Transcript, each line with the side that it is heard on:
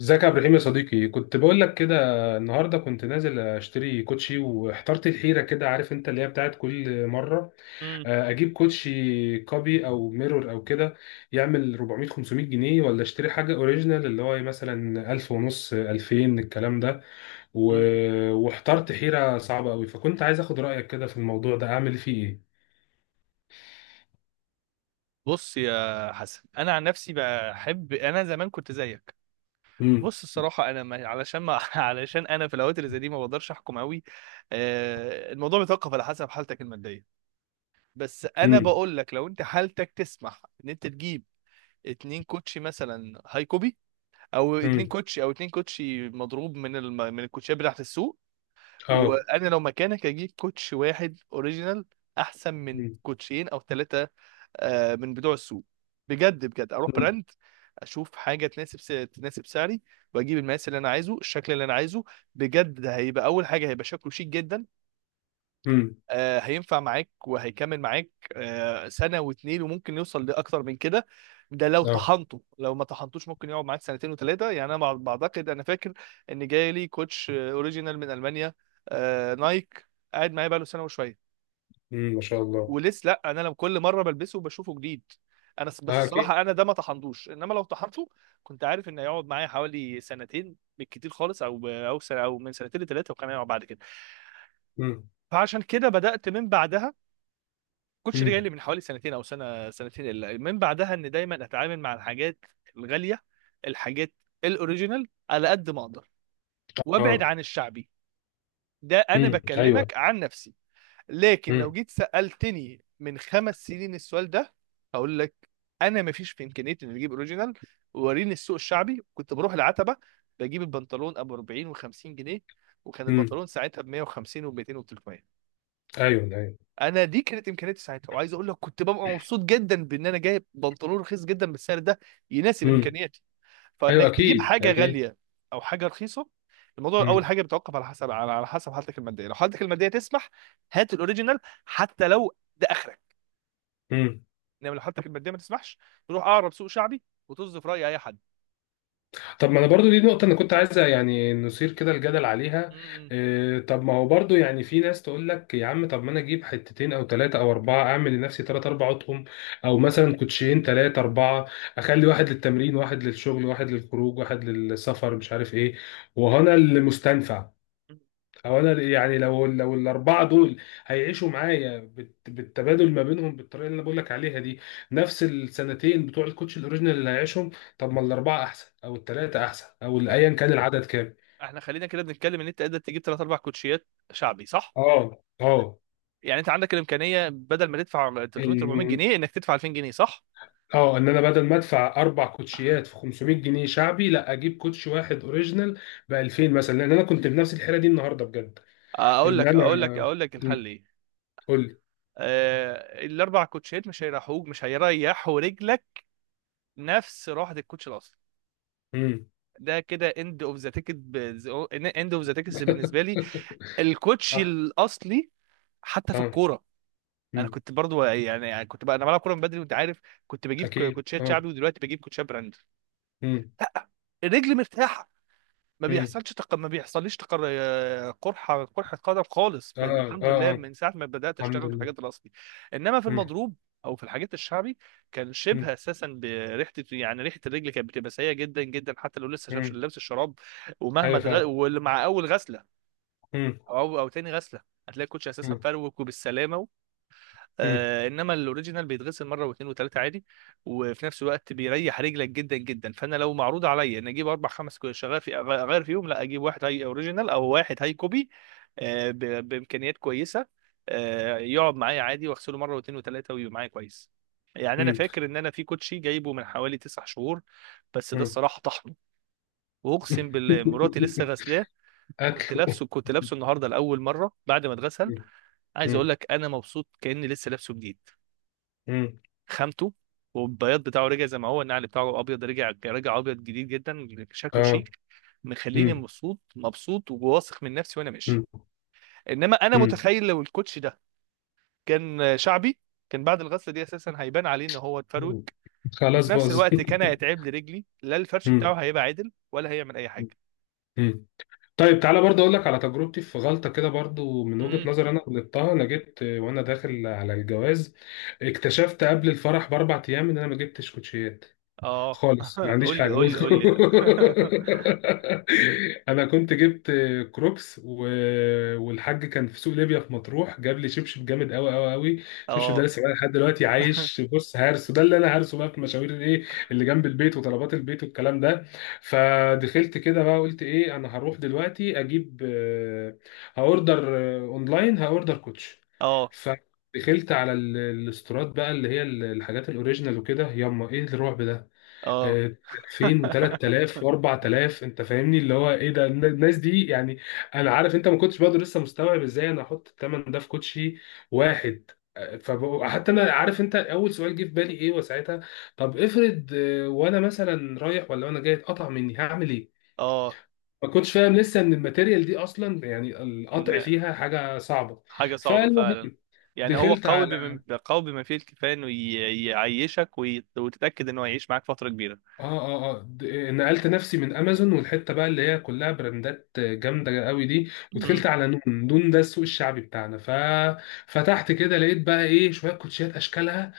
left: ازيك يا عبد الرحيم يا صديقي؟ كنت بقول لك كده. النهارده كنت نازل اشتري كوتشي واحترت الحيره كده، عارف انت اللي هي بتاعت كل مره.
right: مم.
left: اجيب كوتشي كوبي او ميرور او كده، يعمل 400 500 جنيه، ولا اشتري حاجه اوريجينال اللي هو مثلا 1000 ونص 2000 الكلام ده.
right: مم.
left: واحترت حيره صعبه قوي، فكنت عايز اخد رايك كده في الموضوع ده اعمل فيه ايه.
right: بص يا حسن، انا عن نفسي بحب، انا زمان كنت زيك.
left: امم.
right: بص الصراحه انا ما... علشان ما... علشان انا في الاوقات اللي زي دي ما بقدرش احكم قوي. الموضوع بيتوقف على حسب حالتك الماديه. بس انا
left: امم.
right: بقول لك لو انت حالتك تسمح ان انت تجيب اتنين كوتشي مثلا هاي كوبي، او اتنين
left: امم.
right: كوتشي، او اتنين كوتشي مضروب من من الكوتشيات بتاعت السوق.
left: اه.
right: وانا لو مكانك اجيب كوتش واحد اوريجينال احسن من
left: امم.
right: كوتشين او ثلاثه، من بتوع السوق. بجد بجد اروح براند، اشوف حاجه تناسب سعري، واجيب المقاس اللي انا عايزه، الشكل اللي انا عايزه. بجد ده هيبقى اول حاجه، هيبقى شكله شيك جدا.
left: امم.
right: هينفع معاك وهيكمل معاك سنه واتنين وممكن يوصل لاكتر من كده. ده لو
left: اه.
right: طحنته، لو ما طحنتوش ممكن يقعد معاك سنتين وثلاثه. يعني انا بعتقد انا فاكر ان جاي لي كوتش اوريجينال من المانيا، نايك، قاعد معايا بقاله سنه وشويه
left: امم. ما شاء الله.
right: ولسه لا. انا لما كل مره بلبسه بشوفه جديد. انا بس
left: اه اكيد.
right: الصراحه انا ده ما طحنتوش. انما لو طحنته كنت عارف ان هيقعد معايا حوالي سنتين بالكتير خالص، او او سنه، او من سنتين لثلاثه، وكان هيقعد بعد كده. فعشان كده بدات من بعدها، كنتش جاي
left: امم.
right: لي من حوالي سنتين او سنه سنتين الا من بعدها، ان دايما اتعامل مع الحاجات الغاليه، الحاجات الاوريجينال على قد ما اقدر، وابعد
left: اه.
right: عن الشعبي. ده انا
left: ايوه.
right: بكلمك عن نفسي. لكن لو
left: امم.
right: جيت سألتني من خمس سنين السؤال ده، هقول لك انا ما فيش في امكانيتي اني اجيب اوريجينال. وريني السوق الشعبي، كنت بروح العتبه، بجيب البنطلون ابو 40 و50 جنيه، وكان
left: امم.
right: البنطلون ساعتها ب 150 و200 و300.
left: ايوه ايوه.
right: انا دي كانت امكانياتي ساعتها، وعايز اقول لك كنت ببقى مبسوط جدا بان انا جايب بنطلون رخيص جدا بالسعر ده يناسب
left: امم.
right: امكانياتي.
left: ايوه
right: فانك تجيب
left: اكيد
right: حاجه
left: اكيد.
right: غاليه او حاجه رخيصه، الموضوع اول
left: امم.
right: حاجه بيتوقف على حسب حالتك الماديه. لو حالتك الماديه تسمح، هات الاوريجينال، حتى لو ده اخرك.
left: امم.
right: انما لو حالتك الماديه ما تسمحش، تروح اقرب سوق شعبي وتصدف راي اي حد.
left: طب ما انا برضو دي نقطه انا كنت عايزه يعني نثير كده الجدل
right: م-
left: عليها.
right: م-
left: إيه، طب ما هو برضو يعني، في ناس تقول لك يا عم طب ما انا اجيب حتتين او ثلاثه او اربعه، اعمل لنفسي ثلاث اربع اطقم، او مثلا كوتشين ثلاثه اربعه، اخلي واحد للتمرين واحد للشغل واحد للخروج واحد للسفر مش عارف ايه. وهنا المستنفع،
right: م.
left: هو انا يعني لو الاربعه دول هيعيشوا معايا بالتبادل ما بينهم بالطريقه اللي انا بقول لك عليها دي، نفس السنتين بتوع الكوتش الاوريجينال اللي هيعيشهم. طب ما الاربعه احسن او الثلاثه احسن، او ايا كان العدد كام؟
right: احنا خلينا كده بنتكلم ان انت قادر تجيب ثلاث اربع كوتشيات شعبي، صح؟
left: اه اه.
right: يعني انت عندك الامكانيه بدل ما تدفع 300 400
left: إن-
right: جنيه انك تدفع 2000 جنيه، صح؟
left: اه ان انا بدل ما ادفع اربع كوتشيات في 500 جنيه شعبي، لا اجيب كوتش واحد اوريجينال ب 2000 مثلا، لان انا كنت بنفس الحيره دي النهارده بجد.
right: اقول
left: ان
right: لك اقول لك
left: انا،
right: اقول لك الحل ايه.
left: قول لي.
right: الاربع كوتشيات مش هيريحوك، مش هيريحوا رجلك نفس روحة الكوتش الاصلي.
left: امم.
right: ده كده اند اوف ذا تيكت، اند اوف ذا تيكتس بالنسبه لي الكوتش
left: صح.
right: الاصلي. حتى في
left: اه.
right: الكوره، انا
left: امم.
right: كنت برضو يعني كنت بقى انا بلعب كوره من بدري وانت عارف، كنت بجيب
left: اكيد.
right: كوتشات
left: اه.
right: شعبي، ودلوقتي بجيب كوتشات براند.
left: مم.
right: لا، رجلي مرتاحه. ما
left: مم.
right: بيحصلش تق... ما بيحصليش قرحه قدم خالص، من
left: اه اه
right: الحمد لله
left: اه.
right: من ساعه ما بدات
left: الحمد
right: اشتغل في
left: لله.
right: الحاجات الاصلي. انما في
left: مم.
right: المضروب، او في الحاجات الشعبي، كان
left: مم.
right: شبه اساسا بريحه، يعني ريحه الرجل كانت بتبقى سيئه جدا جدا، حتى لو لسه شابش
left: مم.
right: لابس الشراب.
left: ايوه فعلا.
right: واللي مع اول غسله،
left: مم.
right: او او تاني غسله، هتلاقي الكوتش اساسا
left: مم.
right: فروك وبالسلامه.
left: مم.
right: انما الاوريجينال بيتغسل مره واثنين وثلاثه عادي، وفي نفس الوقت بيريح رجلك جدا جدا. فانا لو معروض عليا ان اجيب اربع خمس شغال في اغير فيهم، لا اجيب واحد هاي اوريجينال او واحد هاي كوبي، آه ب- بامكانيات كويسه، يقعد معايا عادي، واغسله مره واثنين وثلاثه، ويبقى معايا كويس. يعني انا
left: مم.
right: فاكر ان انا في كوتشي جايبه من حوالي تسع شهور، بس ده
left: مم.
right: الصراحه طحنه، واقسم بالله مراتي لسه غسلاه، كنت
left: اكل.
right: لابسه كنت لابسه النهارده لاول مره بعد ما اتغسل.
left: مم.
right: عايز
left: مم.
right: اقول لك انا مبسوط كاني لسه لابسه جديد.
left: مم.
right: خامته والبياض بتاعه رجع زي ما هو، النعل بتاعه ابيض رجع رجع ابيض جديد جدا، شكله
left: اه.
right: شيك، مخليني
left: مم.
right: مبسوط مبسوط وواثق من نفسي وانا ماشي.
left: مم.
right: انما انا
left: مم.
right: متخيل لو الكوتش ده كان شعبي، كان بعد الغسله دي اساسا هيبان عليه ان هو اتفروت،
left: مم. خلاص
right: وفي نفس
left: باظ.
right: الوقت كان هيتعب لرجلي، لا الفرش بتاعه
left: مم.
right: هيبقى عادل ولا هيعمل اي حاجه.
left: مم. طيب تعالى برضه اقول لك على تجربتي في غلطه كده، برضه من
right: امم.
left: وجهه نظر انا غلطتها. انا جبت وانا داخل على الجواز، اكتشفت قبل الفرح باربع ايام ان انا ما جبتش كوتشيات
right: اه
left: خالص، ما
right: قول
left: عنديش
right: لي
left: حاجه.
right: قول لي قول لي.
left: انا كنت جبت كروكس والحاج كان في سوق ليبيا في مطروح جاب لي شبشب جامد قوي قوي قوي. الشبشب ده
right: اه.
left: لسه بقى لحد دلوقتي عايش، بص، هارسه ده اللي انا هارسه بقى في مشاوير الايه اللي جنب البيت وطلبات البيت والكلام ده. فدخلت كده بقى قلت ايه، انا هروح دلوقتي اجيب هاوردر اونلاين، هاوردر كوتش.
right: اه
left: ف... دخلت على الاستورات بقى، اللي هي الحاجات الاوريجينال وكده، ياما ايه الرعب ده،
right: اه.
left: آه، 2000 و3000 و4000. انت فاهمني اللي هو ايه ده، الناس دي يعني، انا عارف انت ما كنتش برضه لسه مستوعب ازاي انا احط الثمن ده في كوتشي واحد. فحتى انا عارف انت اول سؤال جه في بالي ايه وساعتها، طب افرض وانا مثلا رايح ولا وانا جاي اتقطع مني هعمل ايه؟
right: اه.
left: ما كنتش فاهم لسه ان الماتيريال دي اصلا يعني القطع فيها حاجه صعبه.
right: حاجة صعبة
left: فالمهم
right: فعلا. يعني هو
left: دخلت.
right: قوي بما قوي بما فيه الكفاية انه يعيشك وتتأكد انه هيعيش معاك فترة كبيرة.
left: اه اه اه. نقلت نفسي من امازون والحته بقى اللي هي كلها براندات جامده قوي دي،
right: مم.
left: ودخلت على نون، نون ده السوق الشعبي بتاعنا. ففتحت كده لقيت بقى ايه، شويه كوتشيات اشكالها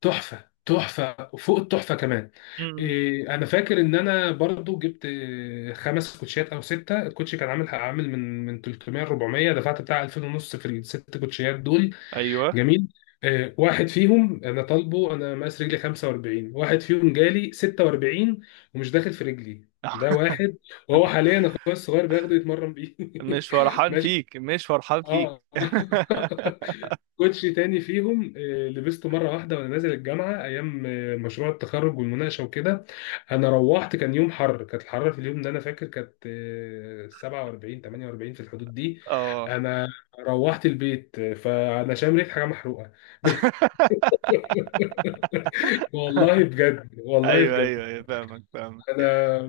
left: تحفه تحفه، وفوق التحفه كمان.
right: مم.
left: إيه انا فاكر ان انا برضو جبت خمس كوتشيات او سته، الكوتشي كان عامل عامل من 300 400، دفعت بتاع 2000 ونص في الست كوتشيات دول.
right: ايوه.
left: جميل. واحد فيهم انا طالبه، انا مقاس رجلي 45، واحد فيهم جالي 46 ومش داخل في رجلي، ده واحد. وهو حاليا اخويا الصغير بياخده يتمرن بيه.
right: مش فرحان
left: ماشي.
right: فيك مش فرحان فيك.
left: اه. كوتشي تاني فيهم، لبسته مرة واحدة وأنا نازل الجامعة أيام مشروع التخرج والمناقشة وكده. أنا روحت كان يوم حر، كانت الحرارة في اليوم ده أنا فاكر كانت 47 48، في الحدود دي.
right: اه.
left: أنا روحت البيت فأنا شام ريحة حاجة محروقة. والله بجد، والله
right: ايوه
left: بجد.
right: ايوه ايوه، فاهمك فاهمك.
left: أنا،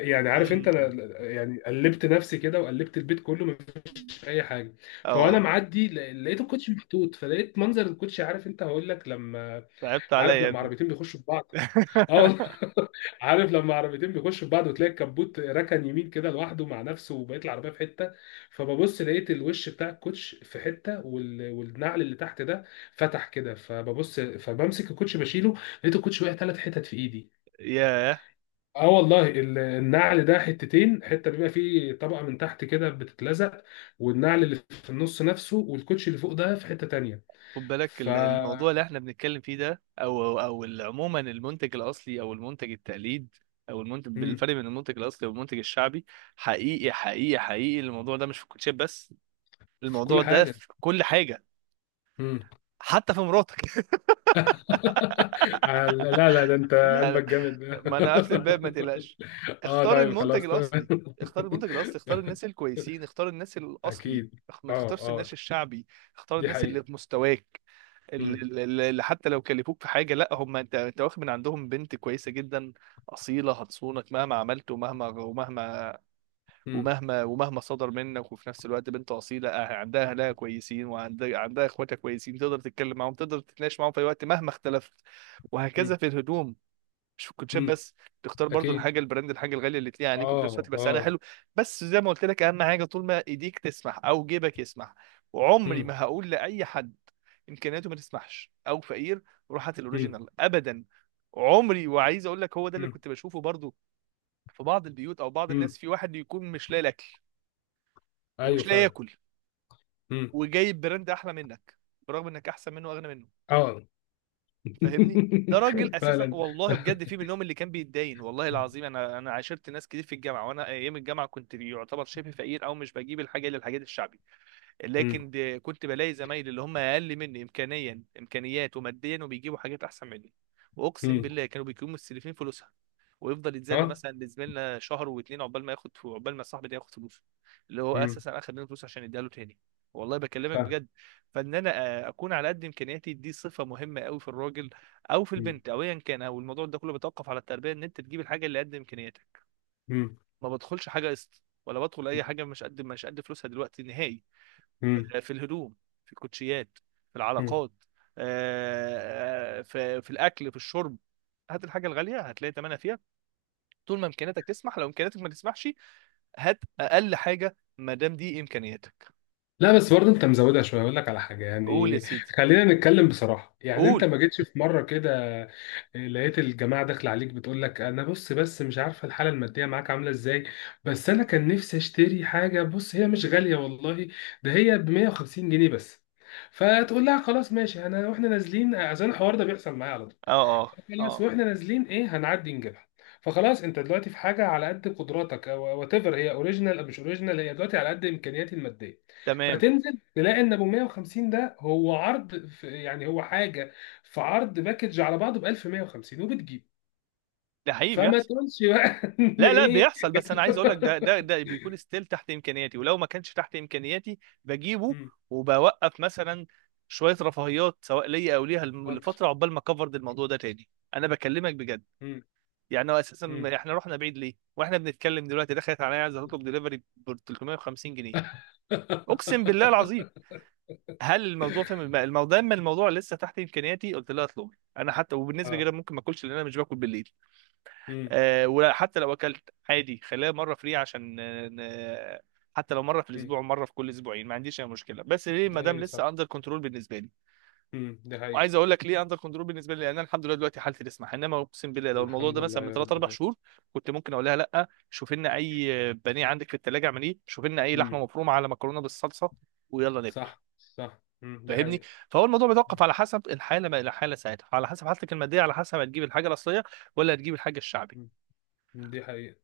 left: يعني عارف أنت،
right: مم.
left: أنا يعني قلبت نفسي كده وقلبت البيت كله، اي حاجه. فانا
right: اه.
left: معدي لقيت الكوتش محطوط، فلقيت منظر الكوتش، عارف انت هقول لك لما،
right: تعبت عليا
left: عارف
right: يا
left: لما
right: ابني.
left: عربيتين بيخشوا في بعض. اه والله. عارف لما عربيتين بيخشوا في بعض وتلاقي الكبوت ركن يمين كده لوحده مع نفسه وبقيت العربيه في حته. فببص لقيت الوش بتاع الكوتش في حته والنعل اللي تحت ده فتح كده، فببص فبمسك الكوتش بشيله، لقيت الكوتش وقع ثلاث حتت في ايدي.
right: ياه.
left: اه والله، النعل ده حتتين، حته بيبقى فيه طبقه من تحت كده بتتلزق، والنعل اللي في النص نفسه، والكوتش اللي فوق ده في حته تانية.
right: خد بالك
left: ف،
right: الموضوع اللي احنا بنتكلم فيه ده، عموما المنتج الاصلي او المنتج التقليد، او المنتج
left: مم.
right: بالفرق بين المنتج الاصلي والمنتج الشعبي. حقيقي حقيقي حقيقي الموضوع ده مش في الكوتشيب بس،
left: في كل
right: الموضوع ده
left: حاجه.
right: في كل حاجه،
left: مم.
right: حتى في مراتك.
left: آه، لا لا لا، ده انت
right: لا لا.
left: قلبك جامد.
right: ما انا قافل الباب ما تقلقش.
left: اه
right: اختار
left: طيب
right: المنتج
left: خلاص تمام.
right: الاصلي. اختار المنتج الاصلي، اختار الناس الكويسين، اختار الناس الاصلي،
left: اكيد.
right: ما
left: اه
right: تختارش
left: اه.
right: الناس الشعبي. اختار
left: دي
right: الناس اللي
left: حقيقه.
right: في مستواك،
left: مم.
right: اللي حتى لو كلفوك في حاجه، لا هم انت واخد من عندهم بنت كويسه جدا، اصيله هتصونك مهما عملت، ومهما ومهما
left: مم.
right: ومهما ومهما صدر منك. وفي نفس الوقت بنت اصيله عندها اهلها كويسين، وعندها اخواتها كويسين، تقدر تتكلم معاهم تقدر تتناقش معاهم في اي وقت مهما اختلفت. وهكذا
left: مم.
right: في الهدوم، مش في الكوتشات
left: مم.
right: بس. تختار برضو
left: اكيد.
right: الحاجه البراند، الحاجه الغاليه اللي تليق عليك وفي نفس الوقت
left: اه
right: يبقى سعرها
left: اه.
right: حلو. بس زي ما قلت لك اهم حاجه طول ما ايديك تسمح او جيبك يسمح. وعمري
left: مم.
right: ما هقول لاي حد امكانياته ما تسمحش او فقير، روح هات
left: مم.
right: الاوريجينال. ابدا. عمري. وعايز اقول لك هو ده اللي
left: مم.
right: كنت بشوفه برضو، في بعض البيوت او بعض
left: مم.
right: الناس، في واحد يكون مش لاقي الاكل
left: ايوه
right: ومش لاقي
left: فعلا.
right: ياكل،
left: مم.
right: وجايب براند احلى منك، برغم انك احسن منه واغنى منه.
left: اه.
right: فاهمني؟ ده راجل اساسا
left: فعلا.
right: والله بجد، في منهم اللي كان بيتداين والله العظيم. انا عاشرت ناس كتير في الجامعه، وانا ايام الجامعه كنت يعتبر شبه فقير، او مش بجيب الحاجه الا الحاجات الشعبي.
left: مم.
right: لكن دي كنت بلاقي زمايلي اللي هم اقل مني امكانيات وماديا، وبيجيبوا حاجات احسن مني. واقسم
left: مم.
right: بالله كانوا بيكونوا مستلفين فلوسها، ويفضل يتذل
left: اه.
right: مثلا لزميلنا شهر واتنين عقبال ما ياخد، عقبال ما صاحبي ده ياخد فلوسه، اللي هو
left: مم.
right: اساسا اخد منه فلوس عشان يديها له تاني. والله بكلمك
left: فعلا.
right: بجد. فان انا اكون على قد امكانياتي دي صفه مهمه قوي في الراجل او في
left: مم.
right: البنت او ايا كان، او الموضوع ده كله بيتوقف على التربيه، ان انت تجيب الحاجه اللي قد امكانياتك.
left: مم.
right: ما بدخلش حاجه قسط، ولا بدخل اي حاجه مش قد فلوسها دلوقتي نهائي.
left: مم.
right: في الهدوم، في الكوتشيات، في
left: مم.
right: العلاقات، في الاكل، في الشرب. هات الحاجه الغاليه هتلاقي ثمنها فيها، طول ما امكانياتك تسمح. لو امكانياتك ما تسمحش، هات اقل حاجه ما دام دي امكانياتك.
left: لا بس برضه انت مزودها شويه، اقول لك على حاجه
right: قول يا
left: يعني،
right: سيدي.
left: خلينا نتكلم بصراحه، يعني انت
right: قول.
left: ما جيتش في مره كده لقيت الجماعه داخله عليك بتقول لك انا بص، بس مش عارفه الحاله الماديه معاك عامله ازاي، بس انا كان نفسي اشتري حاجه بص، هي مش غاليه والله، ده هي ب 150 جنيه بس. فتقول لها خلاص ماشي، انا واحنا نازلين عشان الحوار ده بيحصل معايا،
right: اه اه
left: خلاص
right: اه
left: واحنا نازلين ايه هنعدي نجيبها. فخلاص انت دلوقتي في حاجه على قد قدراتك، او وات ايفر هي اوريجينال او مش اوريجينال، هي دلوقتي على قد امكانياتي الماديه.
right: تمام.
left: فتنزل تلاقي ان ابو 150 ده هو عرض، في يعني هو حاجه، في عرض باكج على بعضه ب 1150 وبتجيب.
right: ده حقيقي
left: فما
right: بيحصل.
left: تقولش بقى ان
right: لا لا
left: ايه.
right: بيحصل، بس انا عايز اقول لك ده ده ده بيكون ستيل تحت امكانياتي، ولو ما كانش تحت امكانياتي بجيبه.
left: مم،
right: وبوقف مثلا شويه رفاهيات سواء ليا او ليها
left: واتر.
right: لفتره، عقبال ما اكفر الموضوع ده تاني. انا بكلمك بجد.
left: مم،
right: يعني هو اساسا
left: مم.
right: احنا رحنا بعيد ليه واحنا بنتكلم؟ دلوقتي دخلت عليا عايز اطلب دليفري ب 350 جنيه. اقسم بالله العظيم هل الموضوع فاهم الموضوع؟ دام الموضوع لسه تحت امكانياتي قلت لها اطلبي. انا حتى وبالنسبه
left: اه.
right: كده ممكن ما اكلش لان انا مش باكل بالليل.
left: امم.
right: وحتى لو اكلت عادي خليها مره فري عشان ن- حتى لو مره في
left: امم
right: الاسبوع ومره في كل اسبوعين ما عنديش اي مشكله، بس ليه؟ ما دام
left: ايوه صح.
right: لسه اندر كنترول بالنسبه لي.
left: امم. ده حقيقة.
right: وعايز اقول لك ليه اندر كنترول بالنسبه لي، لان انا الحمد لله دلوقتي حالتي تسمح. انما اقسم بالله لو الموضوع
left: الحمد
right: ده
left: لله
right: مثلا من
left: يا
right: 3 4
left: رب.
right: شهور، كنت ممكن اقول لها لا شوف لنا اي بانيه عندك في الثلاجه اعمليه، شوف لنا اي لحمه
left: ده
right: مفرومه على مكرونه بالصلصه، ويلا ناكل.
left: صح صح. مم. دي
right: فاهمني؟
left: حقيقة.
right: فهو الموضوع
left: مم.
right: بيتوقف على حسب الحاله ما الى حاله ساعتها، على حسب حالتك الماديه، على حسب هتجيب الحاجه الاصليه ولا هتجيب الحاجه الشعبي.
left: مم. دي حقيقة.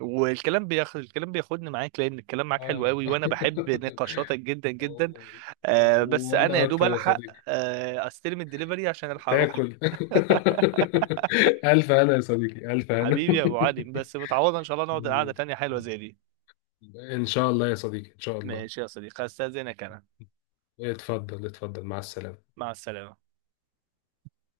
right: والكلام بياخد الكلام بياخدني معاك، لان الكلام معاك حلو
left: اه.
right: قوي، وانا بحب نقاشاتك جدا جدا.
left: أوه.
right: بس انا يا
left: وانا
right: دوب
left: اكتر يا
right: الحق
left: صديقي،
right: استلم الدليفري عشان الحق اروح.
left: تاكل. الف انا يا صديقي، الف انا.
right: حبيبي يا ابو علي، بس متعوضه ان شاء الله نقعد قعده تانيه حلوه زي دي.
left: ان شاء الله يا صديقي، ان شاء الله.
right: ماشي يا صديقي، استاذنك انا.
left: اتفضل اتفضل، مع السلامة.
right: مع السلامه.